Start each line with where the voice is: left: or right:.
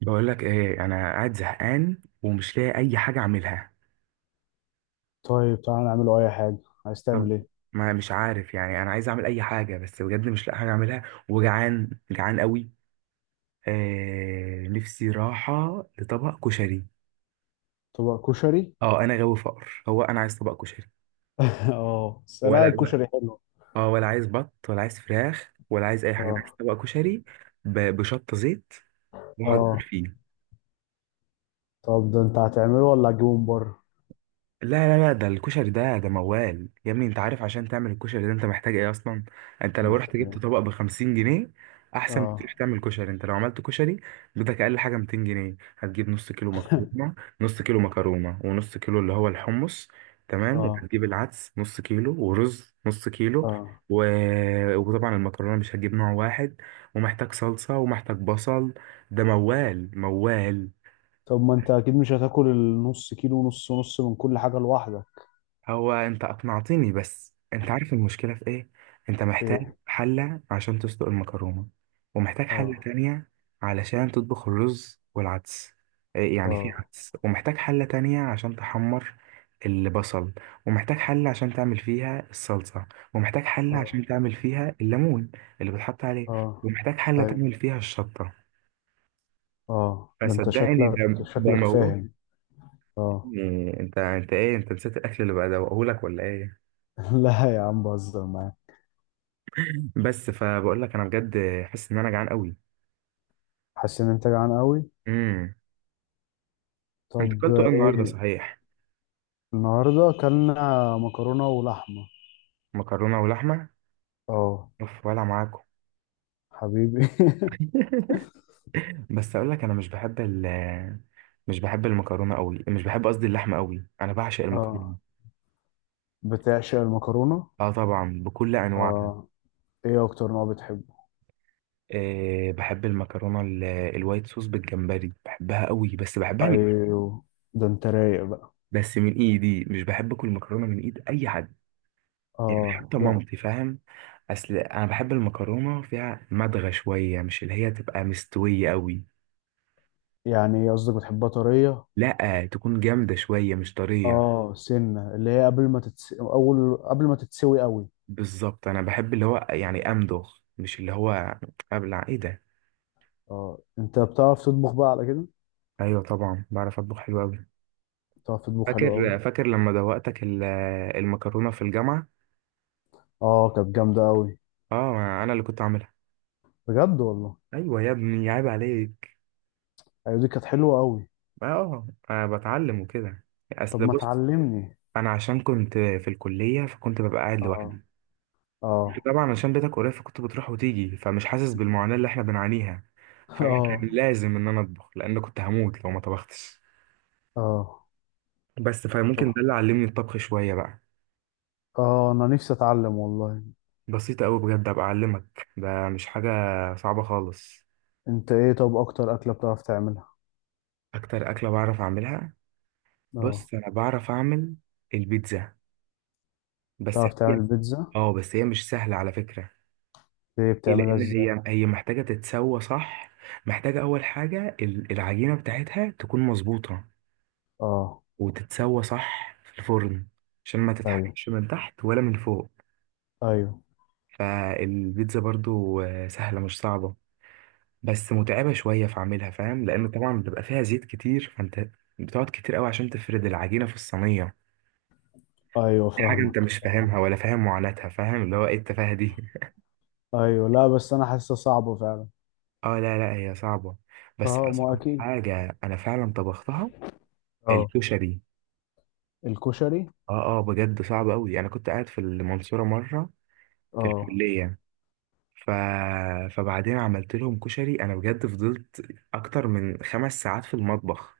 right: بقول لك ايه؟ انا قاعد زهقان ومش لاقي اي حاجه اعملها.
left: طيب، تعالى نعمله اي حاجه. عايز
right: طب،
left: تعمل ايه؟
right: ما مش عارف. يعني انا عايز اعمل اي حاجه بس بجد مش لاقي حاجه اعملها. وجعان جعان قوي. آه، نفسي راحه لطبق كشري.
left: طبق كشري؟
right: اه، انا غاوي فقر، هو انا عايز طبق كشري؟
left: اه، بس لا،
right: ولا.
left: الكشري حلو.
right: اه، ولا عايز بط ولا عايز فراخ ولا عايز اي حاجه، انا عايز
left: اه،
right: طبق كشري بشطه زيت واقعد اكل
left: اه.
right: فيه.
left: طب ده انت هتعمله ولا هتجيبه من بره؟
right: لا، لا، لا، ده الكشري ده موال يا ابني. انت عارف عشان تعمل الكشري ده انت محتاج ايه اصلا؟ انت لو
left: محتاج
right: رحت جبت
left: ايه؟
right: طبق ب 50 جنيه احسن ما تروح
left: اه.
right: تعمل كشري. انت لو عملت كشري بدك اقل حاجه 200 جنيه. هتجيب نص كيلو مكرونه، نص كيلو مكرونه ونص كيلو اللي هو الحمص. تمام،
left: اه،
right: وهتجيب العدس نص كيلو ورز نص كيلو
left: اه.
right: و... وطبعا المكرونه مش هتجيب نوع واحد، ومحتاج صلصه ومحتاج بصل. ده موال موال.
left: طب ما انت اكيد مش هتاكل النص كيلو ونص ونص من كل حاجه لوحدك؟
right: هو انت اقنعتني، بس انت عارف المشكلة في ايه؟ انت محتاج
left: ايه؟
right: حلة عشان تسلق المكرونة، ومحتاج حلة
left: اه،
right: تانية علشان تطبخ الرز والعدس. إيه يعني في
left: اه،
right: عدس، ومحتاج حلة تانية عشان تحمر البصل، ومحتاج حلة عشان تعمل فيها الصلصة، ومحتاج حلة عشان
left: اه،
right: تعمل فيها الليمون اللي بتحط عليه،
left: اه.
right: ومحتاج حلة
left: طيب.
right: تعمل فيها الشطة.
left: اه، ده انت
right: فصدقني،
left: شكلك
right: ده
left: شكلك
right: موضوع.
left: فاهم. اه.
right: انت ايه؟ انت نسيت الاكل اللي بدوقهولك ولا ايه؟
left: لا يا عم، بهزر معاك.
right: بس فبقول لك انا بجد حاسس ان انا جعان قوي.
left: حاسس ان انت جعان قوي.
right: امم انت
left: طب.
right: اكلتوا ايه النهارده
left: ايه؟
right: صحيح؟
left: النهارده اكلنا مكرونه ولحمه.
right: مكرونه ولحمه.
left: اه.
right: اوف، ولا معاكم.
left: حبيبي.
right: بس اقول لك انا مش بحب ال، مش بحب المكرونه قوي، مش بحب قصدي اللحمه قوي، انا بعشق
left: اه،
right: المكرونه.
left: بتعشق المكرونه؟
right: اه، طبعا بكل انواعها.
left: اه. ايه اكتر نوع بتحبه؟
right: أه، بحب المكرونه الوايت صوص بالجمبري، بحبها قوي بس بحبها من.
left: ايوه، ده انت رايق بقى.
right: بس من ايدي مش بحب اكل مكرونه من ايد اي حد. يعني
left: اه،
right: حتى
left: ده
right: مامتي، فاهم؟ اصل انا بحب المكرونه فيها مدغه شويه، مش اللي هي تبقى مستويه قوي.
left: يعني ايه قصدك؟ بتحبها طريه؟
right: لا، تكون جامده شويه مش طريه.
left: اه، سنه اللي هي قبل ما تتس... اول، قبل ما تتسوي قوي.
right: بالظبط، انا بحب اللي هو يعني امضغ، مش اللي هو ابلع. ايه ده؟
left: اه، انت بتعرف تطبخ بقى على كده؟
right: ايوه طبعا بعرف اطبخ حلو قوي.
left: بتعرف تطبخ حلو قوي؟
right: فاكر لما دوقتك المكرونه في الجامعه.
left: اه، كانت جامده قوي.
right: اه، انا اللي كنت عاملها.
left: بجد والله؟
right: ايوه يا ابني عيب عليك.
left: ايوه، دي كانت حلوه قوي.
right: اه، أنا بتعلم وكده.
left: طب
right: اصل
left: ما
right: بص،
left: تعلمني.
right: انا عشان كنت في الكليه فكنت ببقى قاعد
left: اه،
right: لوحدي.
left: اه.
right: طبعا عشان بيتك قريب فكنت بتروح وتيجي، فمش حاسس بالمعاناة اللي احنا بنعانيها. فانا
left: اه،
right: كان لازم ان انا اطبخ لان كنت هموت لو ما طبختش. بس فممكن
left: اه،
right: ده اللي علمني الطبخ شوية بقى.
left: اه، انا نفسي اتعلم والله.
right: بسيطة قوي بجد، ابقى اعلمك، ده مش حاجة صعبة خالص.
left: انت ايه؟ طب اكتر اكلة بتعرف تعملها؟
right: اكتر اكلة بعرف اعملها،
left: اه،
right: بص انا بعرف اعمل البيتزا. بس
left: بتعرف
right: هي،
left: تعمل بيتزا؟
right: اه بس هي مش سهلة على فكرة.
left: ايه،
right: ايه،
left: بتعملها
right: لان
left: ازاي؟
right: هي محتاجة تتسوى صح. محتاجة اول حاجة العجينة بتاعتها تكون مظبوطة
left: اه،
right: وتتسوى صح في الفرن عشان ما
left: ايوه،
right: تتحرقش من تحت ولا من فوق.
left: ايوه.
right: فالبيتزا برضو سهلة مش صعبة، بس متعبة شوية في عملها، فاهم؟ لأن طبعا بيبقى فيها زيت كتير، فأنت بتقعد كتير قوي عشان تفرد العجينة في الصينية.
left: ايوه
right: دي حاجة أنت
left: فاهمك.
right: مش
left: فاهمك.
right: فاهمها ولا فاهم معاناتها، فاهم اللي هو إيه التفاهة دي.
left: ايوه، لا، بس انا حاسسها صعبة فعلا.
right: اه لا لا، هي صعبة. بس
left: اه، ما
right: أصعب
left: اكيد.
right: حاجة أنا فعلا طبختها
left: اه.
right: الكشري.
left: الكشري.
right: اه اه، بجد صعب قوي. أنا كنت قاعد في المنصورة مرة في
left: اه.
right: الكلية ف... فبعدين عملت لهم كشري انا، بجد فضلت اكتر من 5 ساعات في المطبخ.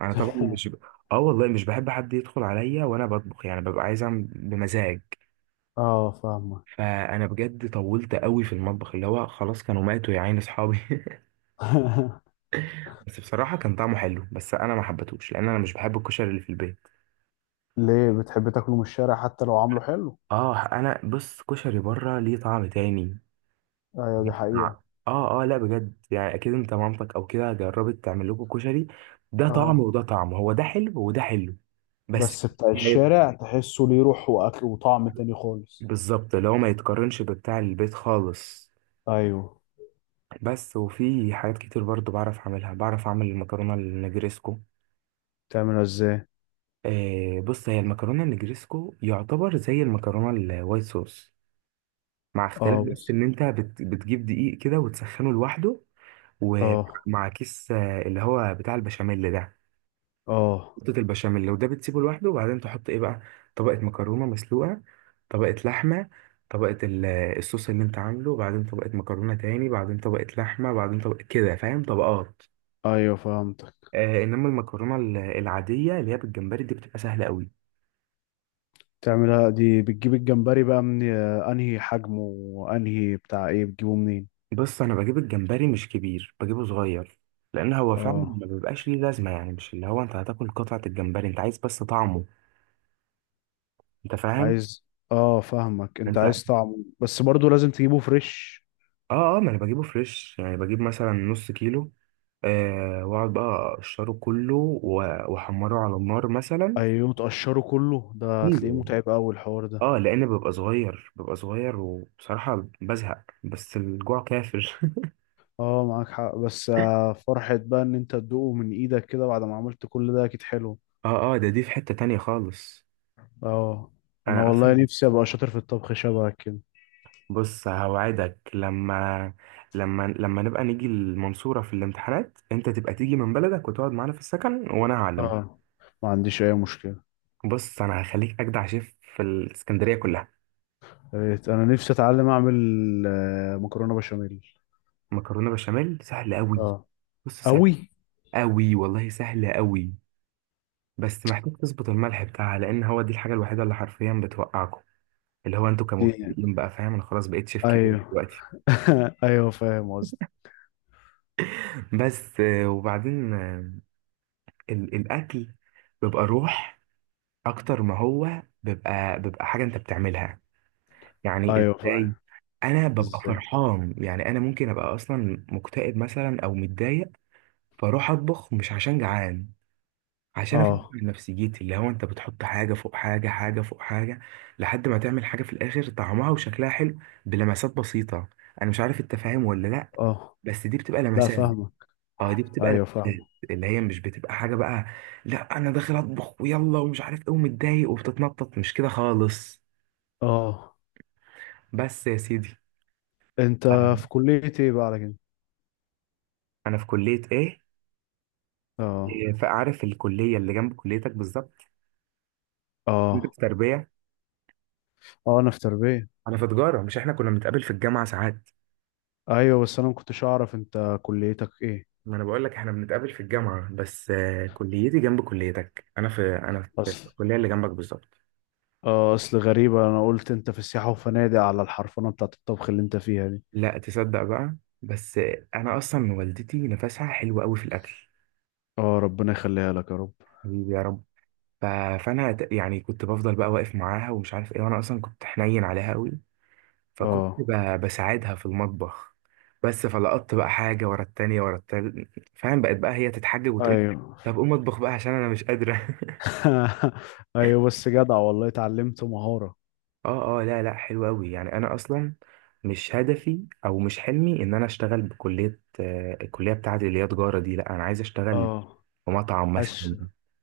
right: انا طبعا مش اه والله مش بحب حد يدخل عليا وانا بطبخ، يعني ببقى عايز اعمل بمزاج.
left: اه، فاهمك.
right: فانا بجد طولت قوي في المطبخ، اللي هو خلاص كانوا ماتوا يا عين اصحابي. بس بصراحة كان طعمه حلو، بس انا ما حبيتهوش لان انا مش بحب الكشري اللي في البيت.
left: ليه بتحب تاكله من الشارع حتى لو عامله حلو؟
right: اه انا بص، كشري بره ليه طعم تاني.
left: ايوه، دي حقيقة.
right: اه اه لا بجد، يعني اكيد انت مامتك او كده جربت تعمل لكم كشري، ده طعم
left: اه
right: وده طعم، هو ده حلو وده حلو. بس
left: بس، بتاع
right: ما يت-
left: الشارع تحسه ليه روح واكل وطعم تاني خالص.
right: بالظبط اللي هو ما يتقارنش ببتاع البيت خالص.
left: ايوه،
right: بس وفي حاجات كتير برضو بعرف اعملها، بعرف اعمل المكرونه النجريسكو.
left: تعملها ازاي؟
right: آه بص، هي المكرونه النجريسكو يعتبر زي المكرونه الوايت صوص مع اختلاف،
left: اه
right: بس
left: بس.
right: ان انت بتجيب دقيق كده وتسخنه لوحده،
left: اه،
right: ومع كيس اللي هو بتاع البشاميل ده.
left: اه.
right: خلطة البشاميل، لو ده بتسيبه لوحده وبعدين تحط ايه بقى، طبقة مكرونة مسلوقة، طبقة لحمة، طبقة الصوص اللي انت عامله، وبعدين طبقة مكرونة تاني، بعدين طبقة لحمة، بعدين طبقة كده، فاهم؟ طبقات.
left: ايوه فهمتك.
right: آه، انما المكرونة العادية اللي هي بالجمبري دي بتبقى سهلة قوي.
left: تعملها دي بتجيب الجمبري بقى من انهي حجمه وانهي بتاع ايه بتجيبه منين؟
right: بص انا بجيب الجمبري مش كبير، بجيبه صغير، لان هو فعلا
left: اه،
right: ما بيبقاش ليه لازمة، يعني مش اللي هو انت هتاكل قطعة الجمبري، انت عايز بس طعمه. انت فاهم؟
left: عايز. اه فاهمك، انت
right: انت
left: عايز طعمه بس برضو لازم تجيبه فريش.
right: اه اه، ما انا بجيبه فريش، يعني بجيب مثلا نص كيلو، آه، واقعد بقى اقشره كله واحمره على النار مثلا.
left: ايوه تقشره كله؟ ده هتلاقيه
right: كله
left: متعب قوي الحوار ده.
right: اه، لان ببقى صغير ببقى صغير وبصراحة بزهق، بس الجوع كافر.
left: اه معاك حق، بس فرحة بقى ان انت تدوقه من ايدك كده بعد ما عملت كل ده اكيد حلو.
right: اه اه، ده دي في حتة تانية خالص.
left: اه، انا
right: انا
left: والله
right: اصلا
left: نفسي ابقى شاطر في الطبخ شبهك كده.
right: بص، هوعدك لما نبقى نيجي المنصورة في الامتحانات، انت تبقى تيجي من بلدك وتقعد معانا في السكن، وانا هعلمك.
left: اه، ما عنديش اي مشكلة.
right: بص انا هخليك اجدع شيف في الاسكندرية كلها.
left: يا ريت، انا نفسي اتعلم اعمل مكرونه بشاميل.
right: مكرونه بشاميل سهل قوي،
left: اه،
right: بص سهل
left: قوي.
right: قوي والله، سهل قوي. بس محتاج تظبط الملح بتاعها، لان هو دي الحاجه الوحيده اللي حرفيا بتوقعكم، اللي هو انتوا
left: دي.
right: كمبتدئين بقى، فاهم؟ انا خلاص بقيت شيف كبير
left: ايوه.
right: دلوقتي.
left: ايوه فاهم قصدي.
right: بس وبعدين الاكل بيبقى روح اكتر ما هو بيبقى حاجه انت بتعملها. يعني
left: ايوه فاهم.
right: ازاي؟ انا ببقى
left: ازاي؟
right: فرحان، يعني انا ممكن ابقى اصلا مكتئب مثلا او متضايق، فاروح اطبخ مش عشان جعان، عشان افكر
left: اه،
right: نفسيتي، اللي هو انت بتحط حاجه فوق حاجه، حاجه فوق حاجه لحد ما تعمل حاجه في الاخر طعمها وشكلها حلو، بلمسات بسيطه. انا مش عارف انت فاهم ولا لا،
left: اه،
right: بس دي بتبقى
left: لا
right: لمسات.
left: فاهمك.
right: اه، دي بتبقى
left: ايوه فاهمك.
right: لمسات، اللي هي مش بتبقى حاجه بقى. لا، انا داخل اطبخ ويلا ومش عارف ايه ومتضايق وبتتنطط، مش كده خالص.
left: اه.
right: بس يا سيدي.
left: انت
right: انا،
left: في كليه ايه بقى على كده؟
right: أنا في كليه ايه؟
left: اه،
right: فعارف الكليه اللي جنب كليتك بالظبط. انت في
left: اه،
right: تربيه،
left: اه، انا في تربيه.
right: انا في تجاره. مش احنا كنا بنتقابل في الجامعه ساعات؟
left: ايوه بس، انا ما كنتش اعرف انت كليتك ايه.
right: ما انا بقول لك، احنا بنتقابل في الجامعه، بس كليتي جنب كليتك. انا في،
left: اصل
right: الكليه اللي جنبك بالظبط.
left: اه اصل غريبه، انا قلت انت في السياحه وفنادق على الحرفنه بتاعت الطبخ اللي انت فيها دي.
right: لا، تصدق بقى، بس انا اصلا والدتي نفسها حلو قوي في الاكل.
left: اه، ربنا يخليها لك يا رب.
right: حبيبي يا رب. ف- فانا يعني كنت بفضل بقى واقف معاها ومش عارف ايه، وانا اصلا كنت حنين عليها قوي، فكنت
left: اه،
right: بساعدها في المطبخ. بس فلقطت بقى حاجه ورا التانيه ورا التالت، فاهم؟ بقت بقى هي تتحجج وتقول
left: ايوه.
right: طب قوم اطبخ بقى عشان انا مش قادره.
left: ايوه بس، جدع والله اتعلمت مهارة.
right: اه اه لا لا، حلو قوي يعني. انا اصلا مش هدفي او مش حلمي ان انا اشتغل بكليه، الكليه بتاعتي اللي هي تجاره دي. لا، انا عايز اشتغل
left: اه،
right: في مطعم
left: حش،
right: مثلا،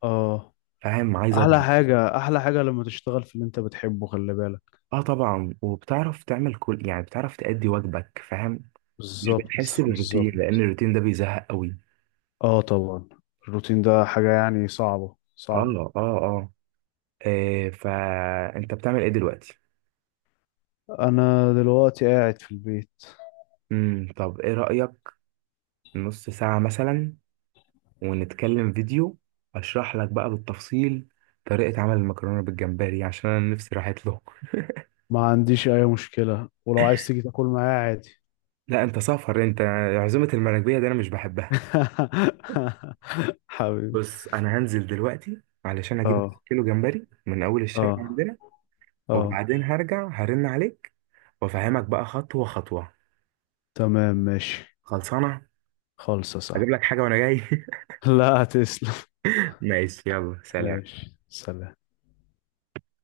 left: اه.
right: فاهم؟ عايز
left: احلى
right: اطبخ.
left: حاجة، احلى حاجة لما تشتغل في اللي انت بتحبه، خلي بالك.
right: اه طبعا، وبتعرف تعمل كل، يعني بتعرف تأدي واجبك، فاهم؟ مش بتحس
left: بالظبط،
right: بالروتين، لان
left: بالظبط.
right: الروتين ده بيزهق قوي.
left: اه طبعا. الروتين ده حاجة يعني صعبة
right: اه
left: صعبة.
right: اه اه، فانت بتعمل ايه دلوقتي؟
left: انا دلوقتي قاعد في البيت.
right: طب ايه رأيك، نص ساعه مثلا ونتكلم فيديو، اشرح لك بقى بالتفصيل طريقة عمل المكرونة بالجمبري عشان انا نفسي راحت له.
left: ما عنديش اي مشكلة، ولو عايز تيجي تاكل معايا عادي.
right: لا انت سافر انت، عزومة المراكبية دي انا مش بحبها.
left: حبيبي.
right: بص انا هنزل دلوقتي علشان اجيب
left: اه،
right: كيلو جمبري من اول الشارع
left: اه،
right: عندنا
left: اه.
right: وبعدين هرجع هرن عليك وافهمك بقى خطوة خطوة.
left: تمام ماشي.
right: خلصانة.
left: خالصة
right: اجيب
left: صح.
right: لك حاجة وانا جاي.
left: لا، تسلم.
right: ماشي، يلا سلام.
left: ماشي، سلام.